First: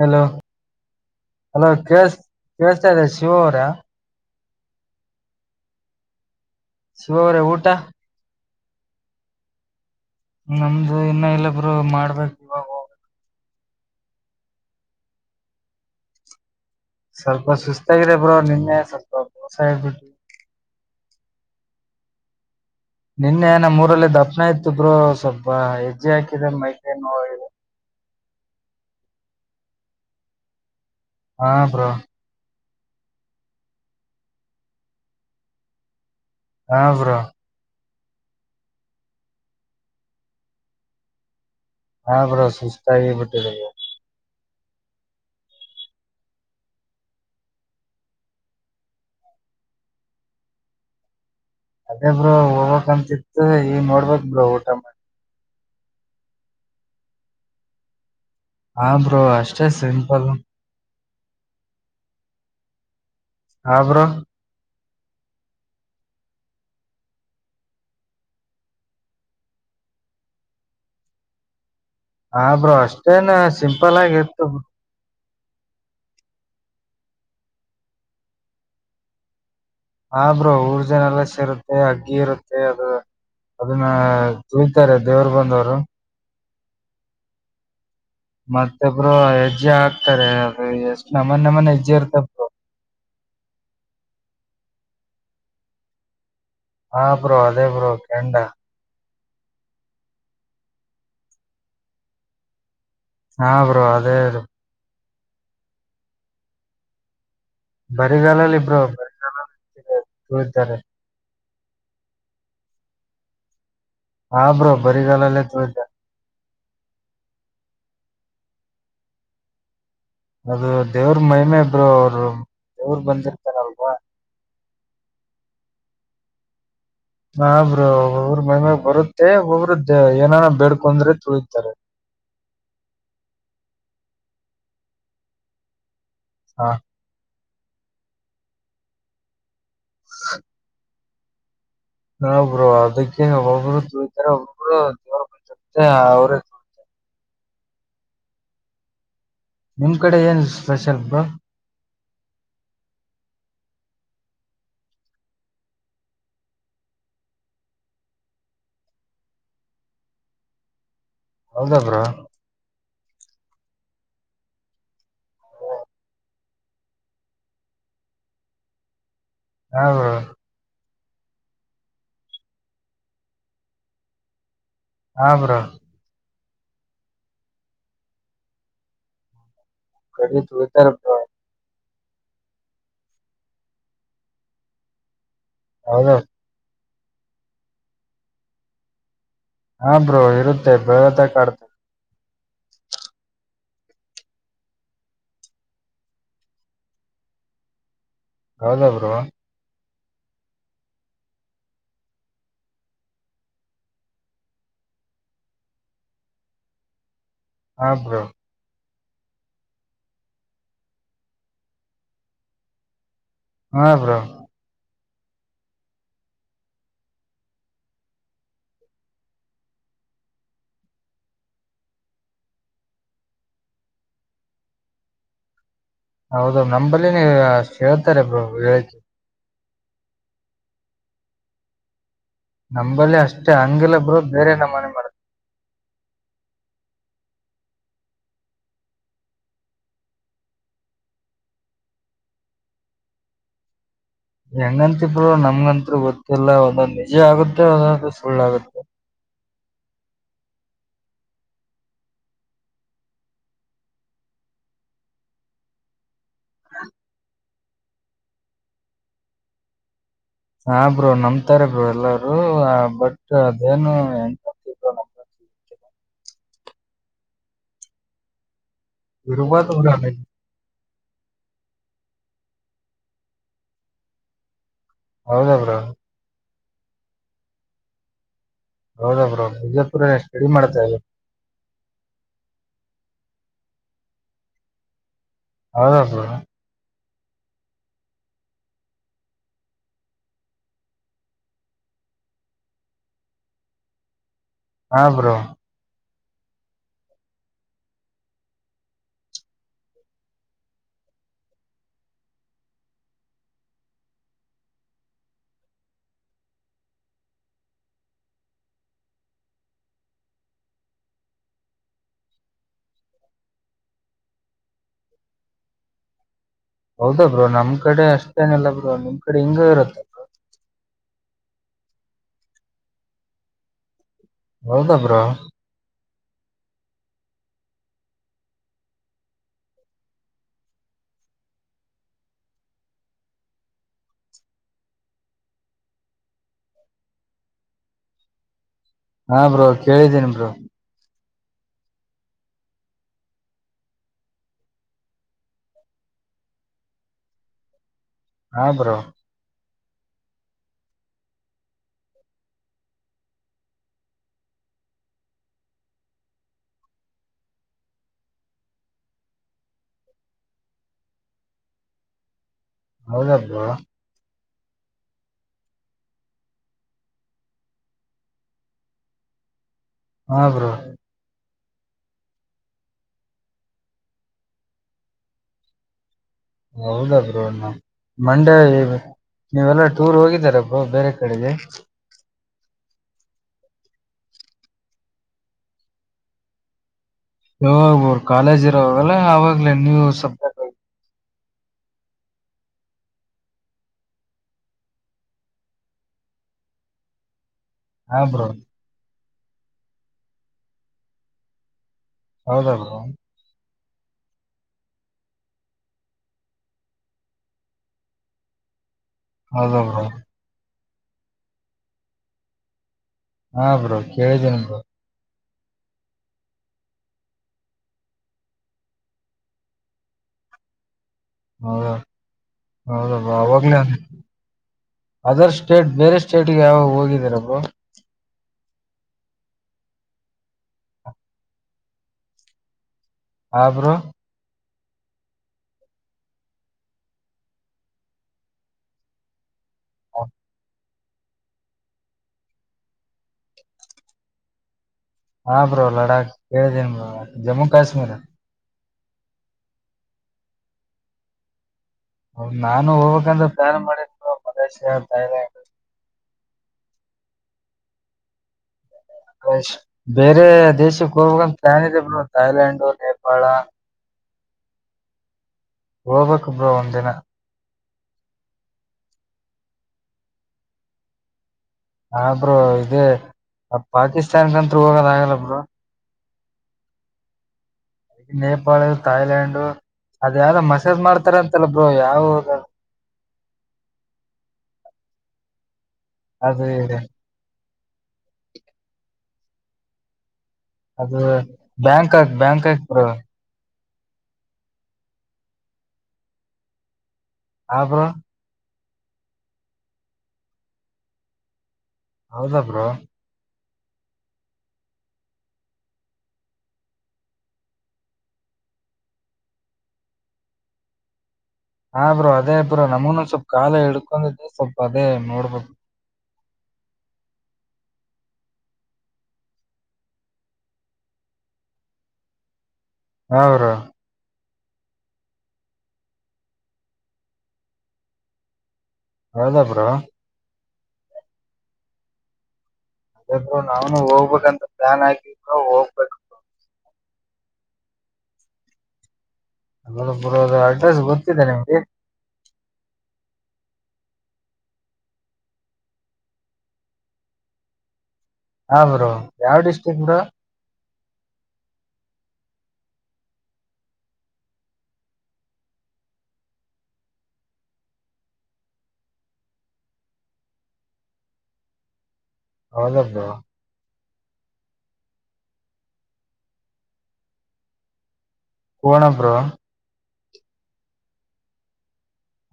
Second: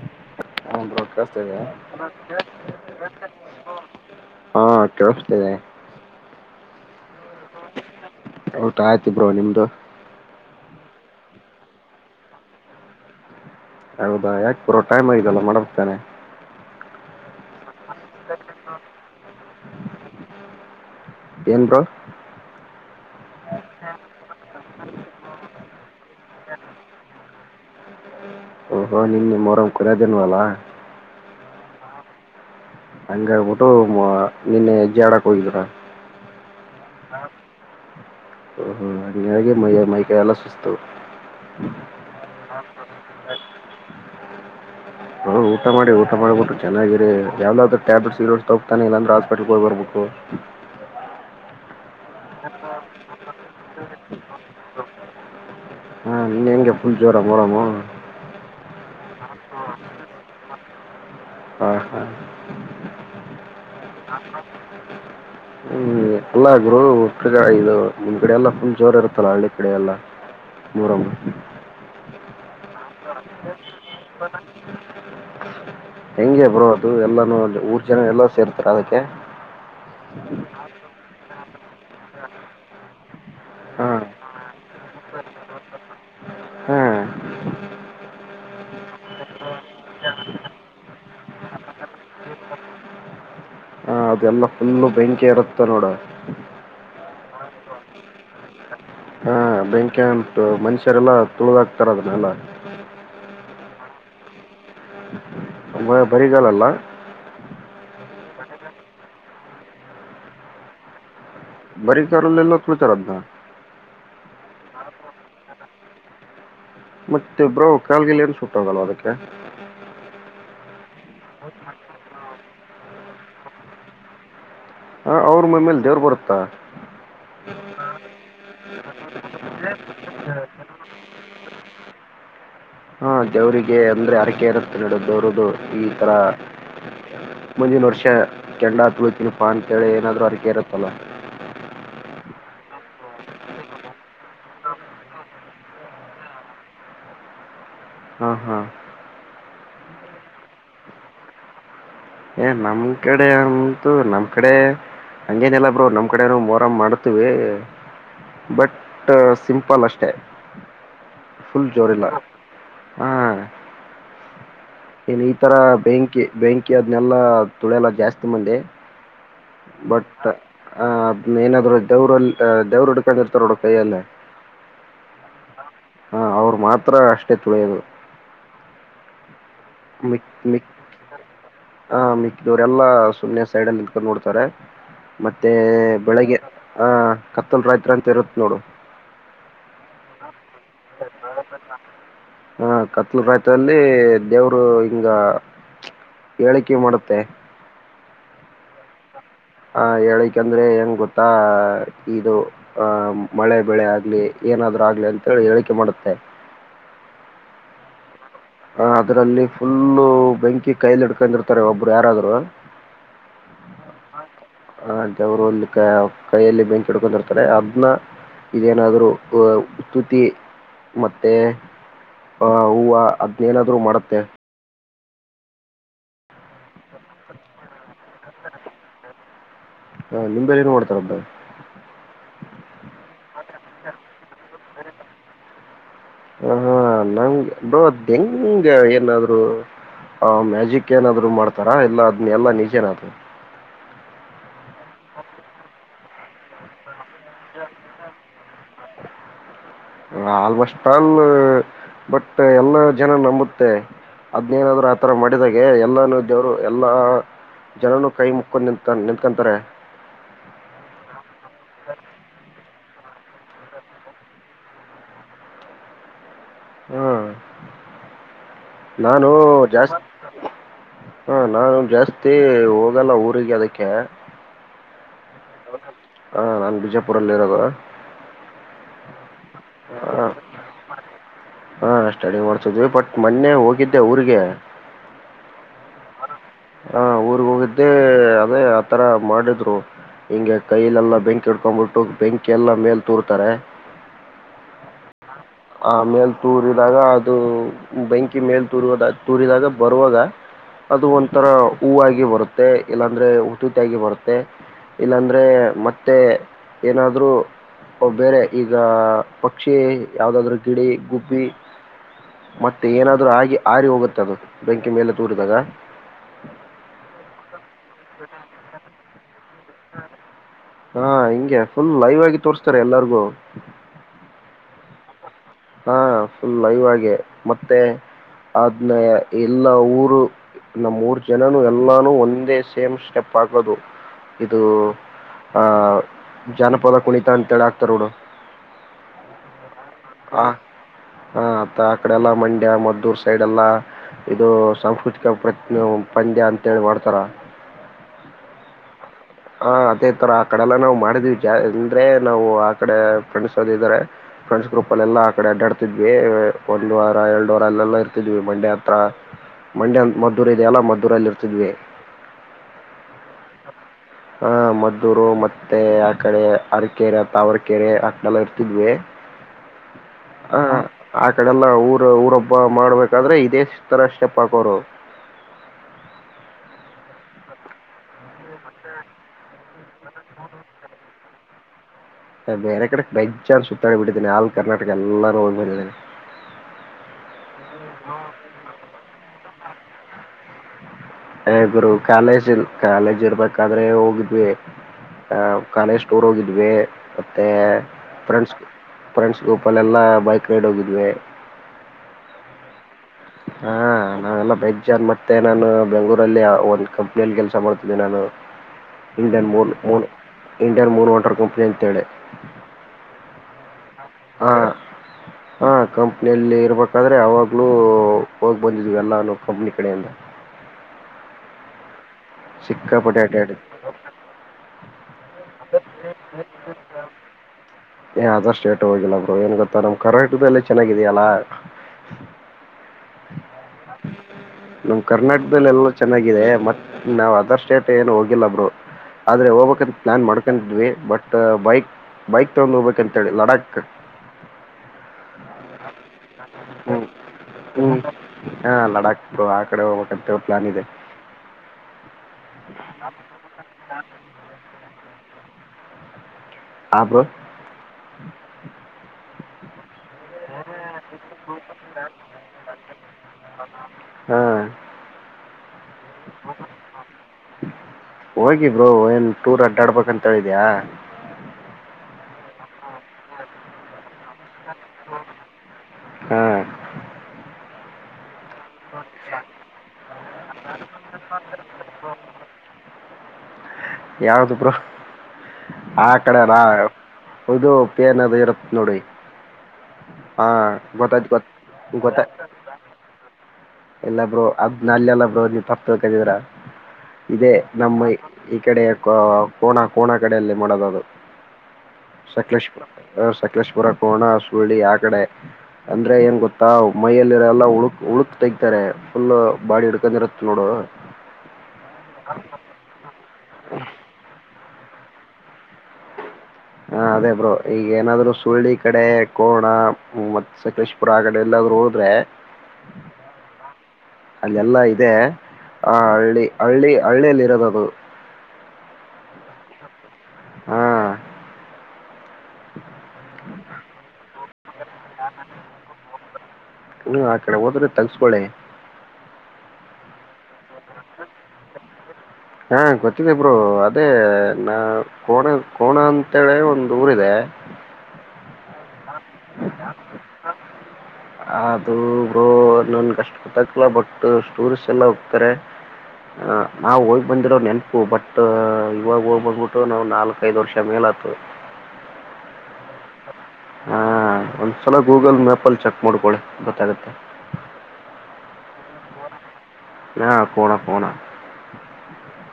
Hello ಹಾ bro ಕೇಳಿಸ್ತಿದೆ hello ಕ ಕಳ್ತಾದೆ ಶಿವ ಅವರ ಹಾ ಕೆೇಳತದೆ ಶಿವ ಅವರೇ ಊಟ ಹೌಟಾ ಆಯ್ತ ಬ್ರೋ ನಿಮ್ದು ನಮ್ದು ಇನ್ನ ಇಲ್ಲೊಬ್ರು ಮಾಡ್ಬೇಕು ಇವಾಗ ಹೋಗ್ಬೇಕ ಹೌದಾ ಯಾಕೆ ಪುರೋ ಟೈಮ್ ಇದಲ್ಲ ಮಾಡತಾನೆ ಸ್ವಲ್ಪ ಸುಸ್ತಾಗಿದೆ ಬ್ರೋ ನಿನ್ನೆ ಸ್ವಲ್ಪ ಮೋಸ ಆಗ್ಬಿಟ್ಟು ಏನ್ ಬ್ರೋ ನಿನ್ನೆ ನಾಮ್ ಮೂರಲ್ಲಿ ದರ್ಶನ ಇತ್ತು ಬ್ರೋ ಸ್ವಲ್ಪ ಹೆಜ್ಜೆ ಹಾಕ ಮೈ ಕೈ ನೋವು ಆಗಿದ ಓಹೋ ನಿನ್ನೆ ಮರಂಗ ಕುರ್ಯದನ್ವಲ್ಲಾ ಹಾ ಬ್ರಾ ಹಂಗ ಆಗ್ಬಿಟ್ಟು ನಿನ್ನೆ ಹೆಜ್ಜಾಡಕ್ ಹೋಗಿದರ ಹ ಬ್ರೋ ಓಹ ಅಂಗಗಿ ಮೈ ಕೈ ಎಲ್ಲ ಸುಸ್ತು ಹಾ ಬ್ರೋ ಸುಸ್ತಾಾಗಿ ಬಿಟ್ಟಿಡಿವಿ ಹೌ್ ಊಟ ಮಾಡಿಊಟ ಮಾಡಬಿಟ್ಟ ಚನ್ನಾಗಿರಿ ಯಾವ್ದಾದ್ ಟ್ಯಾಬ್ಲೆಟ್ಸ್ ಇ ತಗತಾನಿಲ್ಲ ಅಂದ್ರ ಹಾಸ್ಪಿಟಲ್ಗೆ ಹೋಗ ಬರ್ಬಬೇಕು [inaudible] ಅದೇ ಬ್ರೋ ಹೋಗಬಕ್ಂತಿತ್ತು ಈ ನೋಡ್ಬಕ್ ಬ್ರೋ ಊಟ ಮಾಡಿ ಗೆ ಫುಲ್ ಜೋರ ಮೊಹರಂ ಹಾ ಬ್ರೋ ಅಷ್ಟೇ ಸಿಂಪಲ್ ಹಾ ಹಾ ಹಾ ಬ್ರೋ ಎಲ್ಲ ಗುರು ಉ್ರಗ ಇದು ನಿಮ್ ಕಡೆ ಎಲ್ಲಾ ಫುಲ್ ಜೋರ್ ಇರುತ್ತಲ್ಲ ಹಳ್ಳಿ ಕಡೆ ಎಲ್ಲಾ ಮೋರಂ ಹಾ ಬ್ರೋ ಅಷ್ಟೇನ್ ಸಿಂಪಲ್ ಆಗ ಇತ್ತು ಬ್ರೋ ಹೆಂಗೆ ಬರೋದು ಎಲ್ಲಾನು ಅಲ್ಲಿ ಊರ್ ಜನ ಎಲ್ಲ ಸೇರ್ತಾರೆ ಅದಕ್ಕೆ ಆ ಬ್ರೋ ಊರ ಜನೆ ಏಲ್ಲ ಸರುತ್ತೆ ಅಗ್ಗಿ ಇರುತ್ತೆ ಅದು ಹಾ ಅದನ್ನ ತುಳತಾರೆ ದೇವರು ಬಂದವರು ಹಾ ಮತ್ತೊ ಬ್ರೋ ಹೆಜ್ಜೆ ಹಾಕ್ತಾರೆ ಅದು ಎಷ್ಟು ನಮನ್ ನಮನ್ ಹೆಜ್ಜೆ ಇರ್ತಬ್ರೋ ಹ ಹ ಅದೆಲ್ಲಾ ಫುಲ್ಲು ಬೆಂಕಿ ಇರುತ್ತ ನೋಡು ಹಾ ಬ್ರೋ ಅದೇ ಬ್ರೋ ಕೆಂಡ ಹ ಬ್ಯಾಂಕಂ ಮನುಷ್ಯರೆಲ್ಲಾ ತುಳದಾಗಕ್ತಾರ ಅದನ್ನೆಲ್ಲ ಹಾ ಬ್ರೋ ಅದೇ ಬರಿಗಾಲಿಅಲ್ಲ ಬರಿಗಾಲಲ್ಲಿ ಇಬ್ರೋ ಬರಿಗಾಲಲ್ಲಿೂಳಾರೆ ಬರಿ ಕಲಲ್ಲ ತುಳಿತರ ಹಾ ಬ್ರೋ ಬರಿ ಗಾಲ ಅಲ್ಲ ತುಳೀತಾರೆ ಮತ್ತೆಬ್ರೋ ಕಾಲ್ಗಿಲ್ಾರ ಸುಟ್ಟಂಗಲ್ಲ ಅದಕ್ಕೆ ಅದು ದೇವ್ರ ಮಹಿಮೆ ಇಬ್ರು ಅವರು ದೇವರು ಬಂದಿರ್ತಾರಲ್ವಾ ಹಾ, ಅವ್ರ ಮೇಲೆ ದೇವ್ರ ಬರುತ್ತಾ ನಬ್್ರರು ಒಬ್ಬ್ರ ಮೈಮಾಗ ಬರುತ್ತೆ ಒಬ್ಬರು ಏನನ ಬೇಡ್ಕಂದ್ರಿ ಇದ್ದಾರೆ ಹಾ ಜವರಿಗೆ ಅಂದ್ರೆ ಅರಕೆ ಇರುತ್ತ ನಡದುರದು ಈ ತರ ಹಾ ಮುಂದಿನ ವರ್ಷ ಕೆಂಡ ಹ ತುಳತೀನಿ ಫಾ ಅಂತೇಳಿ ಏನಾದರೂ ಅ್ರಕ ಇರುತ್ತಲ್ಲ ಹಾ ಬ್ರೋ ಅದಕ್ಕೆ ಒಬ್ಬ್ರು ತುಳೀತಾರೆ ಒಬ್ಬರು ಜ ಮತ್ತೆ ಅವ್ರೇ ಹಾ ಹಾ ನಿಮ್ ಕಡೆ ಏನ್ ಸ್ಪೆಷಲ್ ಬ್ರೋ ಏ ನಮ್ ಕಡೆ ಅಂತೂ ನಮ್ ಕಡೆ ಹಂಗೇನಲ್ಲ ಬ್ರೋ ನಮ್ ಕಡೆನ ಮೋರಂ್ ಮಾಡತಿವಿ ಬಟ್ ಸಿಂಪಲ್ ಅಷ್ಟೆ ಫುಲ್ ಹೌದಾ ಜೋರಿ ಬ್ರೋ ಇಲ್ಲ ಹಾ ಇನ್ ಈ ತರ ಬೆಂಕಿ ಬೆಂಕಿ ಅದ್ನೆಲ್ಲ ತುಳಿಯಲ್ಲ ಜಾಸ್ತಿ ಮಂದಿ ಹಾ ಬ್ರೋ ಬಟ್ ಆ ಏನಾದ್ರರು ದೇವ್ರಲ್ಲಿ ದೇವ್ರ ಹಿಡ್ಕೊಂಡ ಇರ್ತಾರೋ ಕೈಯಲ್ಲ ಹಾ ಬ್ರೋ ಅವರು ಮಾತ್ರ ಅಷ್ಟೇ ತುಳೆಯರು ಕಡಿತುತಾರೆ ಹಾ ಮಿಕ್ಕಿದವರೆಲ್ಲಾ ಸುನ್ಸೈಡ್ ಅಲ್ಲಿ ನಿಕೊಂಡು ನೋಡ್ತಾರೆ ಮತ್ತೆ ಹೌದಾ ಬೆಳಗ್ಗೆ ಹ ಕತ್ತಲ್ ರಾಯತ್ರಿ ಅಂತ ಇರುತ್ ನೋಡು ಹಾ ಬ್ರೋ ಇರುತ್ತೆ ಬೇವತ ಕಾಡ್ತಾರೆ ಹಾ ಕತ್ಲ ಪ್ರಾಯತ್ರದಲ್ಲಿ ದೇವರು ಹಿಂಗ ಹೇಳಿಕೆ ಮಾಡುತ್ತೆ ಯೌದ ಬರು ಆಹ ಹೇಳಿಕಂದ್ರೆ ಹೆಂಗ್ ಗೊತ್ತಾ ಇದು ಆಹ ಮಳೆ ಬೆಳೆ ಆಗ್ಲಿ ಏನಾದ್ ಆಗ್ಲಿ ಅಂತ ಹೇಳಿ ಹೇಳಿಕೆ ಮಾಡುತ್ತೆ ಹಬ್ರ ಹ ಅದ್ರಲ್ಲಿ ಫುಲ್ಲು ಬೆಂಕಿ ಕೈಲಿ ಇಡ್ಕೊಂಡಿರ್ತಾರೆ ಒಬ್ರು ಯಾರಾದ್ರು ಹಾ ಬ್ರ ಆ ಜವರುಲ್ಲಿ ಕೈಯಲ್ಲಿ ಬೆಂಕಿ ಹಿಡ್ಕೊಂಡಿರ್ತಾರೆ ಅದನ್ನ ಇದೇನ ಅಹ ಉುತಿ ಮತ್ತೆ ಆ ಹೂವು ಹದ್ನೇನಾದ್ರು ಮಾಡತ್ತೆ ಹೌದು ನಂಬಲ್ಲಿ ಅಷ್ಟ ಹೇಳ್ತಾರೆ ಹೇಳತು ಹಾ ನಿಮ್ದಲ್ಲಿ ಏನ್ ಮಾಡ್ತಾರಬ್ಬ ನಂಬಲ್ಲಿ ಅಷ್ಟೇ ಹಂಗಿಲ್ಲ ಬ್ರೋ ಬೇರೆ ನಮ್ಮ ಮನೆ ಮಾಡ ಹ ಹಾ ನಂಗೆ ಬದ ಹೆಂಗಂಗ ಏನಾದ್ರು ಆ ಮ್ಯಾಜಿಕ್ ಏನಾದ್ರು ಮಾಡ್ತಾರಾ ಎಲ್ಲಾ ಅದ್ನ ಎಲ್ಲಾ ನಿಜೇನದು ಹೆಂಗಂತಬರು ನಮ್ಗತ್ರು ಗೊತ್ತಿಲ್ಲ ಒಂದೊಂದು ನಿಜ ಆಗುತ್ತೆ ಒಂದೊಂದು ಸುಳ್ಳಾಗುತ್ತೆ ಆಲ್ಮಸ್ಟ್ ಆಲ್ ಬಟ್ ಎಲ್ಲಾ ಜನ ನಂಬುತ್ತೆ ಅದ್ನೇನಾದ್ರು ಆತರ ಮಾಡಿದಾಗೆ ಎಲ್ಲಾನ ದೇವರು ಎಲ್ಲಾ ಜನನುೂ ಕೈ ಮುಕ್ಕೊಂಡ ನಿ ನಿತ್ಕೊಂತಾರೆ ಹಾ ಬ್ರರು ನಮ್ತಾರ ಬರು ಎಲ್ಲಾರೂ ಬಟ್ ಅದೇನು ಎಂತ ಹ್ಮ್ ನಾನು ಇರ್ಬೋದು ಬ್ರೋ ಜಾಸ್ತಿ ಹಾ ನಾನು ಜಾಸ್ತಿ ಹೋಗಲ್ಲ ಊರಿಗೆ ಅದಕ್ಕೆ ಹೌದಾ ಬ್ರೋ ಹ ನಾನ ಬಿಜೆಪು ಲೈರಾಗ ಹೌದಬ್ರ ಬಿಜಾಪುರ ಸ್ಟಡಿ ಮಾಡ್ತಾ ಇದ್ರು ಹಾ ಸ್ಟಡಿ ಮಾಡ್ಸಿದ್ವಿ ಬಟ್ ಮೊನ್ನೆ ಹೋಗಿದ್ದೆ ಅವ್ರಿಗೆ ಹೌದದು ಹಾ ಊರ್ಗ್ ಹೋಗಿದ್ದೆ ಅದೇ ಆತರ ಮಾಡಿದ್ರು ಹಿಂಗೆ ಕೈಯಲೆಲ್ಲಾ ಬೆಂಕಿ ಇಡ್ಕೊಂಡ್ಬಿಟ್ಟು ಬೆಂಕಿ ಎಲ್ಲಾ ಮೇಲ್ ತೂರ್ತಾರೆ ಹಾ ಬ್ರೋ ಆ ಮೇಲ್ ತೂರಿದಾಗ ಅದು ಬೆಂಕಿ ಮೇಲ್ ತೂದ ತೂರಿದಾಗ ಬರುವಾಗ ಅದು ಒಂಥರ ಹೂಗ ಬರುತ್ತೆ ಇಲ್ಲಾಂದ್ರೆ ಹಟತಾಗಿಿ ಬರುತ್ತೆ ಇಲ್ಲಾಂದ್ರೆ ಮತ್ತೆ ಏನಾದ್ರೂ ಬೇರೆ ಈಗ ಪಕ್ಷಿ ಯಾವ್ದಾದ್ರರು ಗಿಡಿ ಗುಬ್ಬಿ ಮತ್ತೆ ಏನಾದ್ರೂ ಆಗಿ ಆರಿ ಹೋಗುತ್ತೆ ಅದು ಬೆಂಕಿ ಮೇಲೆ ತೂರಿದಾಗ ಹೌದಾ ಬ್ರೋ ನಮ್ ಕಡೆ ಅಷ್ಟೇನಿಲ್ಲ ಬ್ರೋ ನಿಮ್ ಕಡೆ ಹಿಂಗ ಇರುತ್ತ ಬ್ರ ಹಾ ಹಿಂಗೆ ಫುಲ್ ಲೈವ್ ಆಗಿ ತೋರ್ಸ್ತಾರೆ ಎಲ್ಲಾರಿಗೂ ಹೌದಬ್ರಾ ಹಾ ಫುಲ್ ಲೈವ್ ಮತ್ತೆ ಅನ್ನ ಎಲ್ಲಾ ಊರು ನಮ್ಮ ಮೂರ್ ಜನನು ಎಲ್ಲಾನು ಒಂದೇ ಸೇಮ್ ಸ್ಟೆಪ್ ಆಗೋದು ಇದು ಆ ಜಾನಪದ ಕುಣಿತ ಅಂತ ಹೇಳಿ ಹಕ್ತಾರ ನೋಡು ಹಾ ಬ್ರೋ ಕೇಳಿದ್ದೇನಿ ಬ್ರೋ ಹಾ ಅ ಆಕಡೆಲ್ಲ ಮಂಡ್ಯ ಮದ್ದೂರ್ ಸೈಡ್ ಎಲ್ಲ ಇದು ಸಾಂಸ್ಕೃತಿಕ ಪ್ರ ಪಂದ್ಯ ಅಂತಿ ಮಾಡ್ತಾರ [unintelligible] ಹಬರೋ ಹ ಅದೇ ತರ ಆ ಕಡೆಲ್ಲಾ ನಾವ್ ಮಾಡಿದೀವಿ ಅಂದ್ರೆ ನಾವು ಆ ಕಡೆ ಫ್ರೆಂಡ್ಸ್ ಅದ ಇದಾರೆ ಫಂಡ್ಸ್ ಗ್ರೂಪ್ ಅ ಎಲ್ಲಾ ಆ ಕಡೆ ಅಡ್ಡಾಡ್ತಿದ್ವಿ ಒಂದ್ ವಾರ ಎರಡು ವಾರ ಎಲ್ಲಾ ಇರ್ತಿದ್ವಿ ಮಂಡೆ ಹತ್ರ ಮಂಡ್ಯ ಮದ್ದೂರ ಇದೆಯಲ್ಲ ಮದ್ದೂರಲ್ಲಿರ್ತಿದ್ವಿ ಹೌದಬ ಹ ಮದ್ದೂರು ಮತ್ತೆ ಆ ಕಡೆ ಅರಕೆರೆ ತಾವರ್ಕೆರೆ ಅಲ್ಲ ಇರ್ತಿದ್ವಿ ಹಾ ಆ ಬ್ರೋ ಆ ಕಡೆಲ್ಲ ಊರ ಊರೊಬ್ಬ ಮಾಡ್ಬೇಕಾದ್ರೆ ಇದೇ ತರ ಸ್ಟೆಪ್ ಹಾಕೋರು [unintelligible] ಹೌದಾ ಬ್ರೋ ನ ಮಂಡ್ಯ ನೀವೆಲ್ಲಾ ಟೂರ್ ಹೋಗಿದ್ದಾರಬ್ಬ ಬೇರೆ ಕಡೆಗೆ ಬೇರೆ ಕಡೆ ಬಜ್ಜಾರ ಸುತ್ತಾ ಬಿಟ್ಟಿದ್ದೇನನೆ ಆಲ್ ಕರ್ನಾಟಕ ಎಲ್ಲಾನು ಹೋಗ್ ಬಂದಿದ್ದೇನಿ ಯಾಗರು ಕಾಲೇಜ್ ಇರೋಾಗಲ್ಲ ಆವಾಗ್ಲ ನೀವು ಸಬ್ಜಕ್ಟ್ ಹಏ ಗುರು ಕಾಲೇಜ್ ಇ ಕಾಲೇಜ್ ಇರ್ಬೇಕಾದ್ರೆ ಹೋಗಿದ್ವಿ ಆ ಖಾನೆ ಸ್ಟೋರ್ ಹೋಗಿದ್ವಿ ಮತ್ತೆ ಹಾ ಬ್ರೋ ಫ್ರೆಂಡ್ಸ್ ಫ್ರೆಂಡ್ಸ್ ಗೋಪಲ್ ಎಲ್ಲಾ ಬೈಕ್ ರೈಡ್ ಹೋಗಿದ್ವಿ ಹೌದಾಗ ಹಾ ನಾವೆಲ್ಲ ಬೇಜ ಜನ್ ಮತ್ತೆ ನಾನು ಬೆಂಗ್ಳೂರಲ್ಲಿ ಒಂದ್ ಕಂಪ್ನಿಯಲ್ಲಿ ಕೆಲಸ ಮಾಡ್ತಿದಿ ನಾನು [unintelligible] ಇಂಡಿಯನ್ ಹೌದಾ moon bro Indian moon water company ಅಂತೇಳಿ ಹಾ ಬ್ರ ಕೇಳಿದ್ದೀನ ಬೋ ಹಾಂ ಕಂಪ್ನಿಯಲ್ಲಿ ಇರಬೇಕಾದ್ರೆ ಆವಾಗಲೂ ಹೋಗಿ ಬಂದಿದ್ವಿ ಎಲ್ಲೂ ಕಂಪ್ನಿ ಕಡೆಯಿಂದ ಹೌದಾ ಹೌದ ಸಿಕ್ಕಾಪಟ್ಟೆ ಬಾಗ ಅಡ್ಡಾಡಿದ್ವಿ ನನ್ ಅದರ್ ಸ್ಟೇಟ್ ಬೇರೆ ಸ್ಟೇಟ್ಿಗೆ ಯಾವಾಗ ಹೋಗಿದ್ದೀರಪ್ಪೋ ಯಾವ್ದೋ ಸ್ಟೇಟ್ ಹೋಗಿಲ್ಲ ಬ್ರೋ ಏನ್ ಗೊತ್ತಾ ನಮ್ ಕರ್ನಾಟಕದ ಎಲ್ಲ ಚೆನ್ನಾಗಿದ್ಯಲ್ಲ ಆಬರ ನಮ ಕರ್ನಾಟಕದಲ್ಲಿ ಎಲ್ಲ ಚೆನ್ನಾಗಿದೆ ಮತ್ ನಾವ್ ಅದರ್ ಸ್ಟೇಟ್ ಏನು ಹೋಗಿಲ್ಲಬ್ರು ಆದ್ರೆ ಹೋಗ್ಬೇಕಕದ ಪ್ಲಾನ್ ಮಾಡ್ಕೊಂಡಿದ್ವಿ ಬಟ್ ಬೈಕ್ ಬೈಕ್ ತಗೊಂಡ್ ಹೋಗ್ಬೇಕಂತಿ ಲಡಾಕ್ ಹಾ ಬ್ರೋ ಲಡಾಕ್್ ಕೇಳ್ದೇನ್ ಬ್ರೋ ಜಮ್ಮು ಹ್ಮ್ ಕಾಶ್ಮೀರ ಹಾ ಲಡಾಖ ಆ ಕಡೆ ಹೋಗಂತ ಪ್ಲಾನ್ ಇದೆ ಹ ನಾನು ಹೋಗ್ಬೇಕಂದ್ರ ಪ್ರಾರಂಭ ಮಾಡಿದ್ರು ಮಲೇಷ್ಯಾಾ ಥಾಯ್ಲ್ಯಾಂಡ್ ಆಬ್ರ ಬೇರೆ ದೇಶಕ್ಕೆ ಹೋಂತ ತಾನಿದೇ ಥಾಯ್ಲ್ಯಂಡು ನೇಪಾಳ ಹಾ್ ಹೋಬಕ್ೊಬ್ರ ಒಂದ ದಿನ ಹೋಗಿ ಬ್ರೋ ಏನ್ ಟೂರ್ ಅಡ್ಡಾಡ್ಬೇಕಂತ ಇದ್ಯಾ ಹ ಬ್ರೂ ಇದೇ ಪಾಕಿಸ್ತಾನ್ ಕಂತ್ ಹೋಗದ ಆಗಲ್ಲ ಬ್ರರು ಹ್ಮ್ ನೇಪಾಳ ತಾಯ್ಲ್ಯಾಂಡು ಅದ ಯಾರ ಮಸೇಾಜ್ ಮಾಡ್ತಾರ ಅಂತಲ್ಲ ಬ್ರೋ ಯಾವ ಯಾವ್ದಬ್ರು ಆ ಕಡೆಲ್ಲಾ ಅದು ಇದೆ ಹೌದು ತ್ಯ ಏನದಗರನೋಡಿ ಹಾ ಅದು ಗೊತ್ತಾಯ ಗೊ ಗೊತ್ತಾಯ ಬ್ಯಾಂಕಾಕ್ ಬ್ಯಾಂಕಾಕ್ ಬ್ರೋ ಎಲ್ಲ ಬರು ಅದ್ ನಲ್ಲಿೆಲ್ಲ ಬ ನೀ ತಪ್ಪಳ್ಿದ್ರ ಇದೇ ಹಾ ನಮ್ಮ ಬ್ರೋ ಕಡೆ ಕೋಣ ಕೋಣ ಕಡೆಯಲ್ಲಿ ಮಾಡೋದ ಅದು ಹೌದಾ ಸಲೇಶುರ ಬ್ರೋ ಅೇಶ್ವುರ ಕೋಣ ಸುಳ್ಳಿ ಆ ಕಡೆ ಅಂದ್ರೆ ಏನ್ ಗೊತ್ತಾ ಮೈಯಲ್ಲಿರ ಎಲ್ಲಾ ಉಳುಕ್ ಉಳುಕ್ ತೆಗತಾರೆ ಫುಲ್ ಬಾಡಿ ಹಿಡ್ಕೊಂಡ ಇರುತ್ತ ನೋಡು ಹ್ಮ ಹಾ ಬ್ರೋ ಅದೇ ಇಬ್್ರೋ ನಮನೊಂದ ಸ್ವಲ್ಪ್ ಕಾಲ ಹಿಡ್ಕೊಂಡಿದ್ದೆ ಸ್ವಲ್ಪ ಅದೇ ನೋಡ್ಬೋದು ಹಾ ಅದೇ ಬ್ರೋ ಈಗ ಏನಾದ್ರು ಸುಳ್ಳಿ ಕಡೆ ಕೋಣ ಮತ್ತೆ ಸಕಲೇಶಪುರ ಆ ಕಡೆ ಎಲ್ಲ ರು ಓದೋ ಹ ಬ್ರೋ ಅಲ್ಲೆಲ್ಲಾ ಇದೆ ಆ ಹಳ್ಳಿ ಹಳ್ಳಿ ಹಳ್ಳಿಯಲ್ಲಿ ಇರೋದದು ಹೌದಬ್ರಾ ಹ್ಮ್ ಅದಾದ್ರರು ನಾವ್ನು ಹೋಗ್ಬೇಕಂತ ಪ್ಲಾನ್ ಆಗ ಹೋಗ್ಬೇಕು ಹ ಆ ಕಡೆ ಹೋದ್ರೆ ತಗ್ಸ್ಕೊಳೆ ಅ ಬರ ಅಡ್ರೆಸ್ ಗೊತ್ತಿದೆ ನಿಮ್ಗೆ ಹಾ ಗೊತ್ತಿದೆ ಬ್ರರು ಅದೇ ನ ಕೋಣ ಕೋಣ ಅಂತೇಳೆ ಒಂದು್ ಊರಿದೆ ಹ ಬ್ರೋ ಯಾವ ಡಿಸ್ಟಿಕ್ ಬ್ರೋ? ಅದು ನನ್ ಕಷ್ಟ ಗೊತ್ತಕ್ಲ್ಲ ಬಟ್ ಸ್ಟೋರ್ಸ್ ಎಲ್ಲ ಹೋಗ್ತಾರೆ ಹ ನಾವ್ ಹೋಗ್ ಬಂದಿರೋ ನೆನಪು ಬಟ್ ಇವಾಗ ಹೋಗ್ ಬಂದ್ಬಿಟ್ಟು ನಾವ್ ನಾಲ್ಕ ಐದು ವರ್ಷ ಮೇಲೆ ಹತ್ತು ಹೌದದ ಹಾ ಒಂದ್ಸಲ ಗೂಗಲ್ ಮ್ಯಾಪಲ್ಲಿ ಚೆಕ್ ಮಾಡ್ಕೊಳ್ಳಿ ಗೊತ್ತಾಗತ್ತೆ ಕೊಣ ಬ್ರೋ ಹಾ ಕೊಣ ಕೊಣ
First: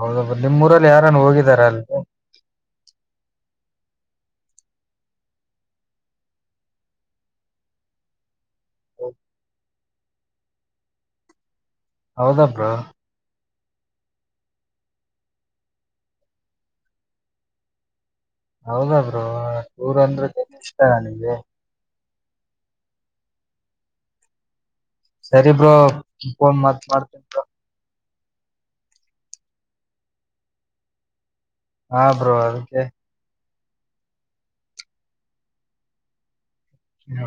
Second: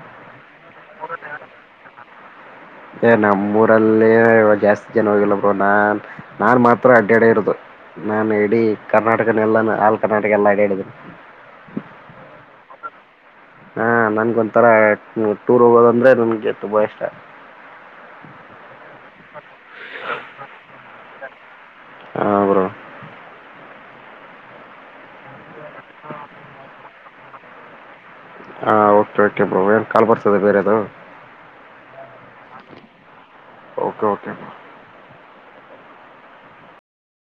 ಹೌದ ನಿಮ್ ಊರಲ್ಲಿ ಯಾರನ್ನು ಹೋಗಿದಾರ ಅಲ್ಲಿ ನಮ್ಮೂಊರಲ್ಲಿ ಇವ ಜಾಸ್ತಿ ಜನ ಹೋಗಿಲ್ಲಬರು ನಾನ್ ನಾನ್ ಮಾತ್ರ ಅಡ್ಡ ಅಡೆ ಇರೋದು ನಾು ಇಡೀ ಕರ್ನಾಟಕನೆ ಎಲ್ಲಾನ ಆಲ್ ಕರ್ನಾಟಕ ಎಲ್ಲ ಅಡ ಹೇಳಿದನಿ ಹೌದ ಬ್ರೋ ಹಾ ನನ್ಗ ಒಥರ ಟೂರ್ ಹೋಗೋದಂದ್ರೆ ನನ್ಗೆ ತುಂಬಾ ಇಷ್ಟ ಹೌದ ಬ್ರೋ ಟೂರ್ ಅಂದ್ರೆ ಇಷ್ಟ ನಿಂಗೆ ಹಾಂ ಬ್ರೋ ಸರಿಬ್ರ ಮತ್ ಮಾಡ್ತನ್ ಹಾ ಓಕೆ ಕೆ ಬ್ರೋ ಏನ್ ಕಾಲು ಬರ್ತದೆ ಬೇರೆದು ಹಾ ಬ್ರೋ ಅದಕ್ಕೆ ಓಕೆ ಓಕೆ ಬ್ರೋ